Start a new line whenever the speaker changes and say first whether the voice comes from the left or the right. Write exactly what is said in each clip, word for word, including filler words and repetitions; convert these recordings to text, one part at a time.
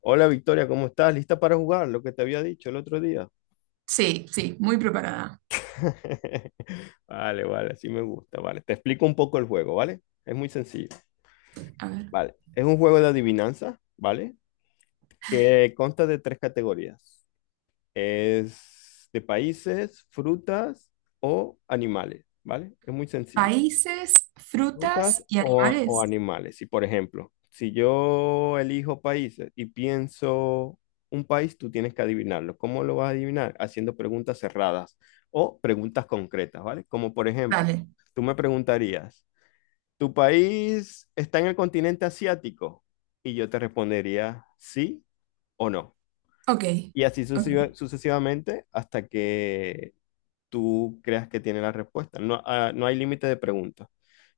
left: Hola Victoria, ¿cómo estás? ¿Lista para jugar? Lo que te había dicho el otro día.
right: Sí, sí, muy preparada.
left: Vale, vale, así me gusta, vale. Te explico un poco el juego, ¿vale? Es muy sencillo,
right: A ver.
left: ¿vale? Es un juego de adivinanza, ¿vale? Que consta de tres categorías. Es de países, frutas o animales, ¿vale? Es muy sencillo.
right: Países,
left: Frutas
right: frutas y
left: o, o
right: animales.
left: animales. Y por ejemplo, si yo elijo países y pienso un país, tú tienes que adivinarlo. ¿Cómo lo vas a adivinar? Haciendo preguntas cerradas o preguntas concretas, ¿vale? Como por ejemplo,
right: Dale.
left: tú me preguntarías, ¿tu país está en el continente asiático? Y yo te respondería sí o no.
right: Ok,
left: Y así
right: ok.
left: sucesiva- sucesivamente hasta que tú creas que tiene la respuesta. No, ah, no hay límite de preguntas.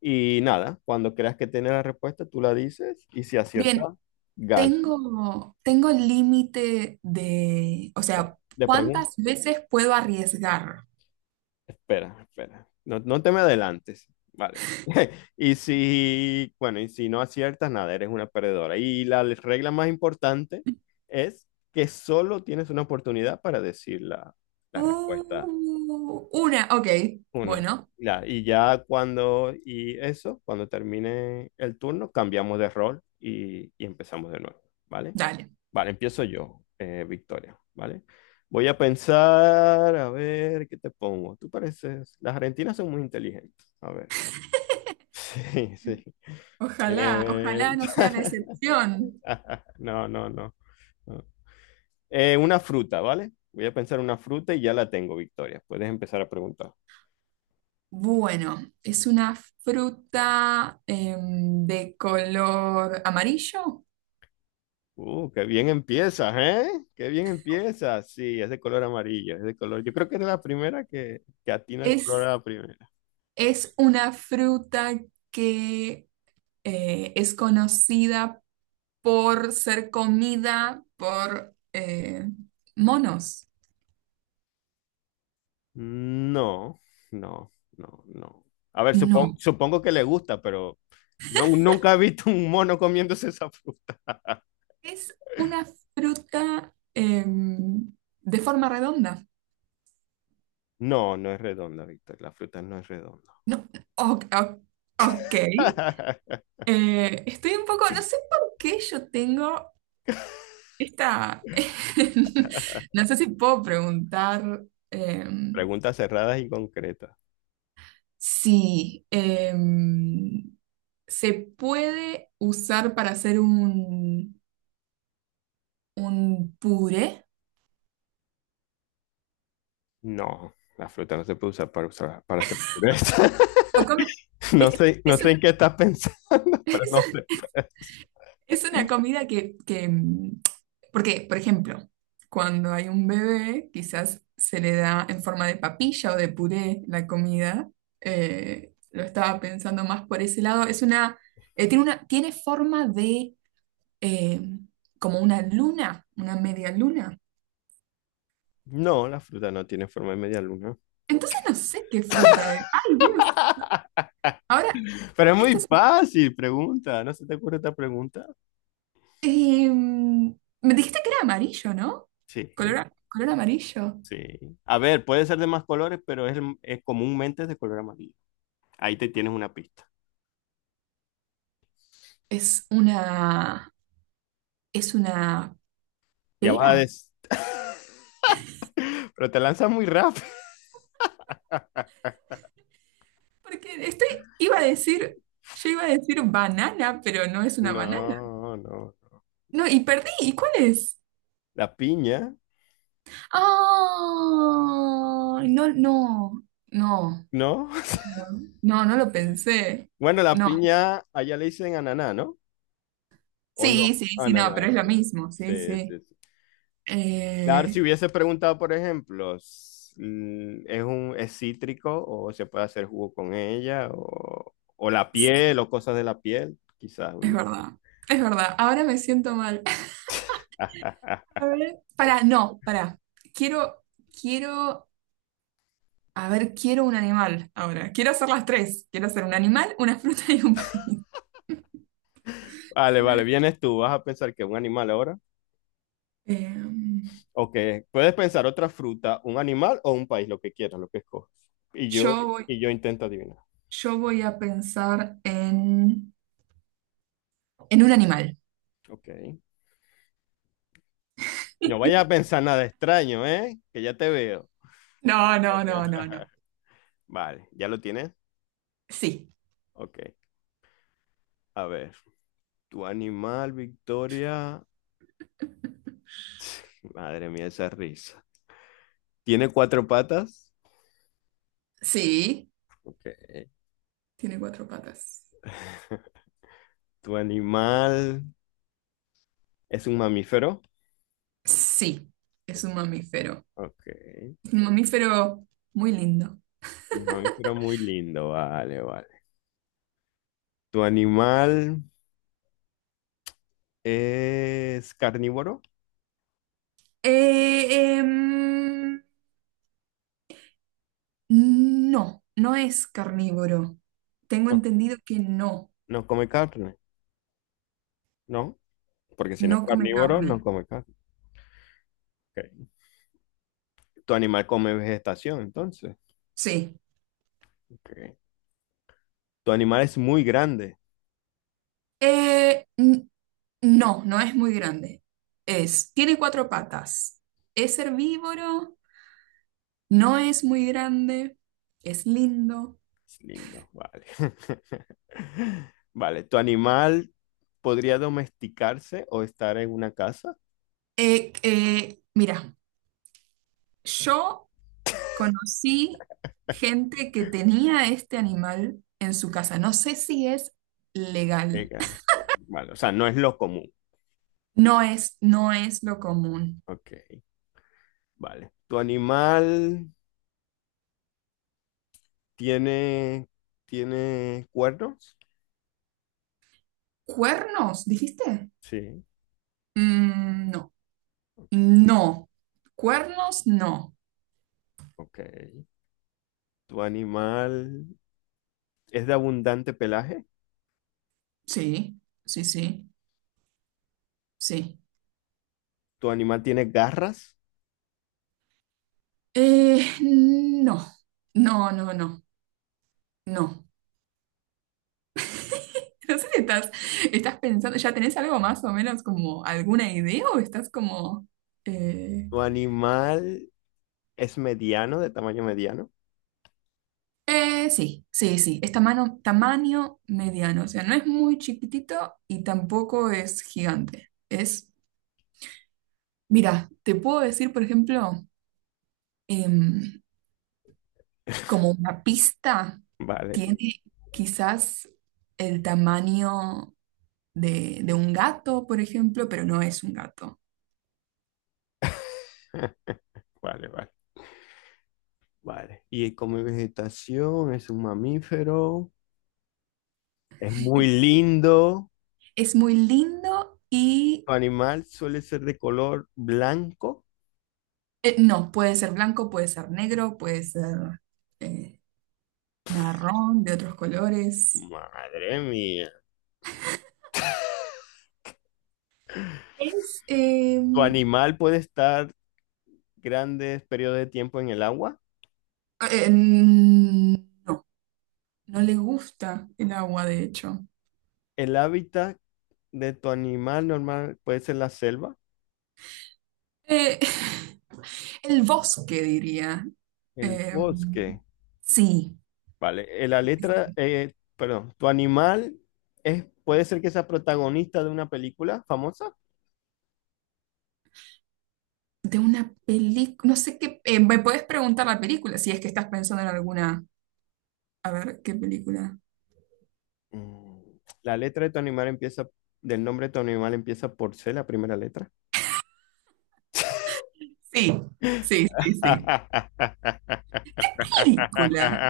left: Y nada, cuando creas que tiene la respuesta, tú la dices y si acierta,
right: Bien,
left: gana.
right: tengo, tengo el límite de, o sea,
left: De pregunta.
right: ¿cuántas veces puedo arriesgar?
left: Espera, espera. No, no te me adelantes. Vale. Y si, bueno, y si no aciertas, nada, eres una perdedora. Y la regla más importante es que solo tienes una oportunidad para decir la, la respuesta.
right: Uh, una, ok.
left: Una.
right: Bueno,
left: Ya, y ya cuando, y eso, cuando termine el turno, cambiamos de rol y, y empezamos de nuevo, ¿vale?
right: dale.
left: Vale, empiezo yo, eh, Victoria, ¿vale? Voy a pensar, a ver, ¿qué te pongo? Tú pareces, las argentinas son muy inteligentes, a ver. Sí, sí.
right: Ojalá, ojalá
left: Eh,
right: no sea la excepción.
left: No, no, no. No. Eh, una fruta, ¿vale? Voy a pensar una fruta y ya la tengo, Victoria. Puedes empezar a preguntar.
right: Bueno, es una fruta em, de color amarillo.
left: Uh, qué bien empiezas, ¿eh? Qué bien empiezas. Sí, es de color amarillo, es de color. Yo creo que es la primera que, que atina el color a
right: Es
left: la primera.
right: Es una fruta que eh, es conocida por ser comida por eh, monos.
left: No, no, no, no. A ver, supongo,
right: No,
left: supongo que le gusta, pero no, nunca he visto un mono comiéndose esa fruta.
right: es una fruta em, de forma redonda.
left: No, no es redonda, Víctor. La fruta no es redonda.
right: No, o- o- ok. Eh, estoy un poco, no sé por qué yo tengo esta, no sé si puedo preguntar em,
left: Preguntas cerradas y concretas.
right: si... em, se puede usar para hacer un, un puré.
left: No, la fruta no se puede usar para, usar- para hacer pureza.
right: Lo come-
left: No
right: es,
left: sé, no
right: es
left: sé
right: un-
left: en qué estás pensando, pero no
right: es
left: se puede.
right: es una comida que, que, mm, porque, por ejemplo, cuando hay un bebé, quizás se le da en forma de papilla o de puré la comida. Eh, lo estaba pensando más por ese lado. Es una, eh, tiene una, tiene forma de eh, como una luna, una media luna.
left: No, la fruta no tiene forma de media luna.
right: Entonces no sé qué fruta es. ¡Ay, Dios! Ahora,
left: Pero es muy
right: esta es
left: fácil, pregunta. ¿No se te ocurre esta pregunta?
right: Em, me dijiste que era amarillo, ¿no?
left: Sí,
right: Color, color amarillo.
left: sí. A ver, puede ser de más colores, pero es, el- es comúnmente de color amarillo. Ahí te tienes una pista.
right: Es una, es una
left: Ya vas a
right: pera.
left: des, pero te lanzas muy rápido.
right: Porque estoy, iba a decir, yo iba a decir banana, pero no es una banana.
left: No, no.
right: No, y perdí. ¿Y cuál es?
left: La piña,
right: Ah, no, no, no,
left: ¿no?
right: no, no lo pensé.
left: Bueno, la
right: No.
left: piña allá le dicen ananá, ¿no? ¿O
right: Sí,
left: no?
right: sí, sí, no,
left: Ananá,
right: pero es lo
left: sí.
right: mismo. Sí,
left: Sí,
right: sí.
left: sí, sí. Claro, si
right: Eh,
left: hubiese preguntado, por ejemplo, s- mm, ¿es un es cítrico o se puede hacer jugo con ella o, o la piel
right: sí,
left: o cosas de la piel? Quizás
right: es
left: hubiese.
right: verdad. Es verdad. Ahora me siento mal. A ver, para, no, para. Quiero, quiero, a ver, quiero un animal ahora. Quiero hacer las tres. Quiero hacer un animal, una fruta y un país.
left: Vale, vale, vienes tú, vas a pensar que es un animal ahora
right: Eh,
left: o que puedes pensar otra fruta, un animal o un país, lo que quieras, lo que escoges. Y yo
right: yo voy,
left: y yo intento adivinar.
right: yo voy a pensar en, en un animal.
left: Ok. No vayas a pensar nada extraño, ¿eh? Que ya te veo.
right: No, no, no, no, no.
left: Vale, ¿ya lo tienes?
right: Sí,
left: Ok. A ver, tu animal, Victoria. Madre mía, esa risa. ¿Tiene cuatro patas?
right: sí.
left: Ok.
right: Tiene cuatro patas.
left: ¿Tu animal es un mamífero?
right: Sí, es un mamífero.
left: Ok.
right: Un mamífero muy lindo.
left: Un mamífero muy lindo, vale, vale. ¿Tu animal es carnívoro?
right: Eh, em, No, no es carnívoro. Tengo
left: No,
right: entendido que no,
left: no come carne, ¿no? Porque si no es
right: no come
left: carnívoro, no
right: carne.
left: come carne. Ok. ¿Tu animal come vegetación, entonces?
right: Sí.
left: Ok. ¿Tu animal es muy grande?
right: Eh, n- no, no es muy grande. Es, tiene cuatro patas. Es herbívoro, no es muy grande, es lindo.
left: Es lindo, vale. Vale, ¿tu animal podría domesticarse o estar en una casa?
right: Eh, eh, mira, yo conocí gente que tenía este animal en su casa. No sé si es legal.
left: Venga. Vale, o sea, no es lo común.
right: No es, no es lo común.
left: Ok, vale. ¿Tu animal tiene, tiene cuernos?
right: ¿Cuernos, dijiste?
left: Sí.
right: Mm, no,
left: Ok,
right: no. Cuernos, no.
left: ok. ¿Tu animal es de abundante pelaje?
right: Sí, sí, sí, sí.
left: ¿Tu animal tiene garras?
right: Eh, no, no, no, no, no. No sé si estás, estás pensando, ¿ya tenés algo más o menos como alguna idea o estás como... eh,
left: ¿Tu animal es mediano, de tamaño mediano?
right: eh, sí, sí, sí, es tamaño, tamaño mediano, o sea, no es muy chiquitito y tampoco es gigante. Es, mira, te puedo decir, por ejemplo, em, como una pista,
left: Vale,
right: tiene quizás el tamaño de, de un gato, por ejemplo, pero no es un gato.
left: vale, vale. Vale. Y come vegetación, es un mamífero, es muy lindo.
right: Es muy lindo y
left: Su animal suele ser de color blanco.
right: eh, no, puede ser blanco, puede ser negro, puede ser eh, marrón, de otros colores.
left: Madre mía.
right: Es, eh,
left: Tu animal puede estar grandes periodos de tiempo en el agua.
right: eh, no, no le gusta el agua, de hecho.
left: El hábitat de tu animal normal puede ser la selva,
right: Eh, el bosque, diría.
left: el
right: Eh,
left: bosque.
right: sí.
left: Vale, eh, la letra, eh, perdón, tu animal es, puede ser que sea protagonista de una película famosa.
right: De una película, no sé qué, eh, me puedes preguntar la película si es que estás pensando en alguna, a ver, ¿qué película?
left: Mm, La letra de tu animal empieza, del nombre de tu animal empieza por C, la primera letra.
right: Sí, sí, sí, sí. Película.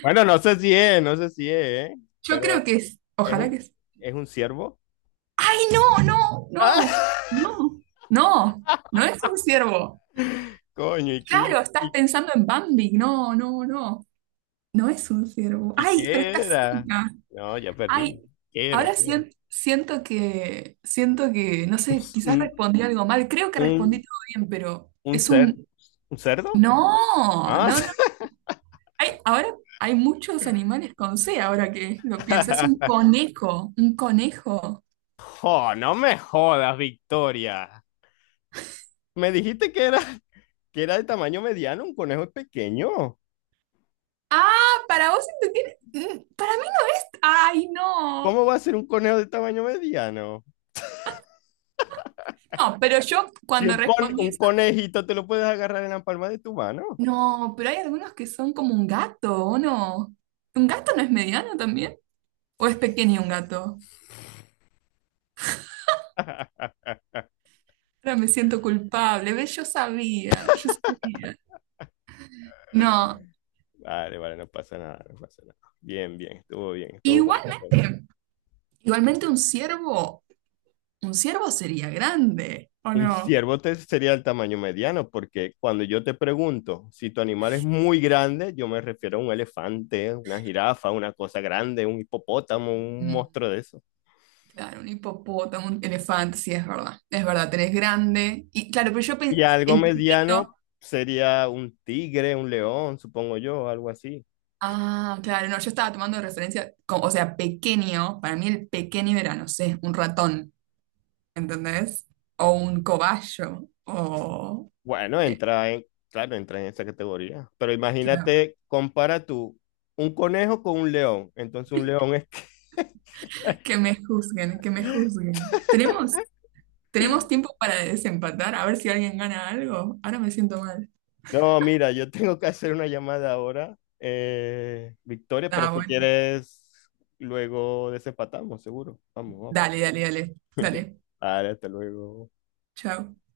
left: Bueno, no sé si es, no sé si es, ¿eh?
right: Yo creo
left: Pero
right: que es,
left: es
right: ojalá que
left: un,
right: es.
left: es un ciervo.
right: ¡Ay, no, no, no,
left: ¡Ah!
right: no, no! No es un ciervo.
left: Coño, ¿y qué,
right: Claro, estás
left: y,
right: pensando en Bambi. No, no, no. No es un ciervo.
left: y
right: ¡Ay, pero
left: qué
right: estás
left: era?
right: cerca!
left: No, ya
right: ¡Ay!
left: perdí. ¿Qué era?
right: Ahora
left: ¿Qué era?
right: sien- siento que, siento que, no sé, quizás
left: ¿Un,
right: respondí algo mal. Creo que respondí
left: un,
right: todo bien, pero
left: un
right: es
left: cer,
right: un...
left: un cerdo?
right: No,
left: Ah.
right: no, no. Hay, ahora hay muchos animales con C, ahora que lo pienso. Es un conejo, un conejo.
left: Oh, no me jodas, Victoria. Me dijiste que era que era de tamaño mediano, un conejo es pequeño.
right: Ah, para vos esto tiene- mm, Para mí no es. Ay, no.
left: ¿Cómo va a ser un conejo de tamaño mediano?
right: No, pero yo
left: Si
right: cuando
left: un, con-
right: respondí
left: un
right: eso.
left: conejito te lo puedes agarrar en la palma de tu mano.
right: No, pero hay algunos que son como un gato, ¿o no? ¿Un gato no es mediano también? ¿O es pequeño un gato? Ahora me siento culpable. ¿Ves? Yo sabía, yo sabía. No,
left: Vale, vale, no pasa nada, no pasa nada. Bien, bien, estuvo bien, estuvo bueno.
right: igualmente, igualmente un ciervo. Un ciervo sería grande, ¿o
left: Un
right: no?
left: ciervo te sería el tamaño mediano, porque cuando yo te pregunto si tu animal es muy grande, yo me refiero a un elefante, una jirafa, una cosa grande, un hipopótamo, un
right: Mm,
left: monstruo de eso.
right: claro, un hipopótamo, un elefante, sí, es verdad. Es verdad, tenés grande. Y claro, pero yo
left: Y
right: pensé
left: algo
right: en chiquito.
left: mediano sería un tigre, un león, supongo yo, algo así.
right: Ah, claro, no, yo estaba tomando de referencia, como- o sea, pequeño. Para mí el pequeño era, no sé, un ratón, ¿entendés? O un cobayo, o...
left: Bueno,
right: eh,
left: entra en, claro, entra en esa categoría. Pero
right: claro,
left: imagínate, compara tú un conejo con un león. Entonces un león es...
right: que me juzguen, que me juzguen. ¿Tenemos, tenemos tiempo para desempatar? A ver si alguien gana algo. Ahora me siento mal.
left: No, mira, yo tengo que hacer una llamada ahora, eh, Victoria, pero
right: Ah,
left: si
right: bueno.
left: quieres, luego desempatamos, seguro. Vamos, vamos.
right: Dale, dale, dale. Dale.
left: Vale, hasta luego.
right: Chao.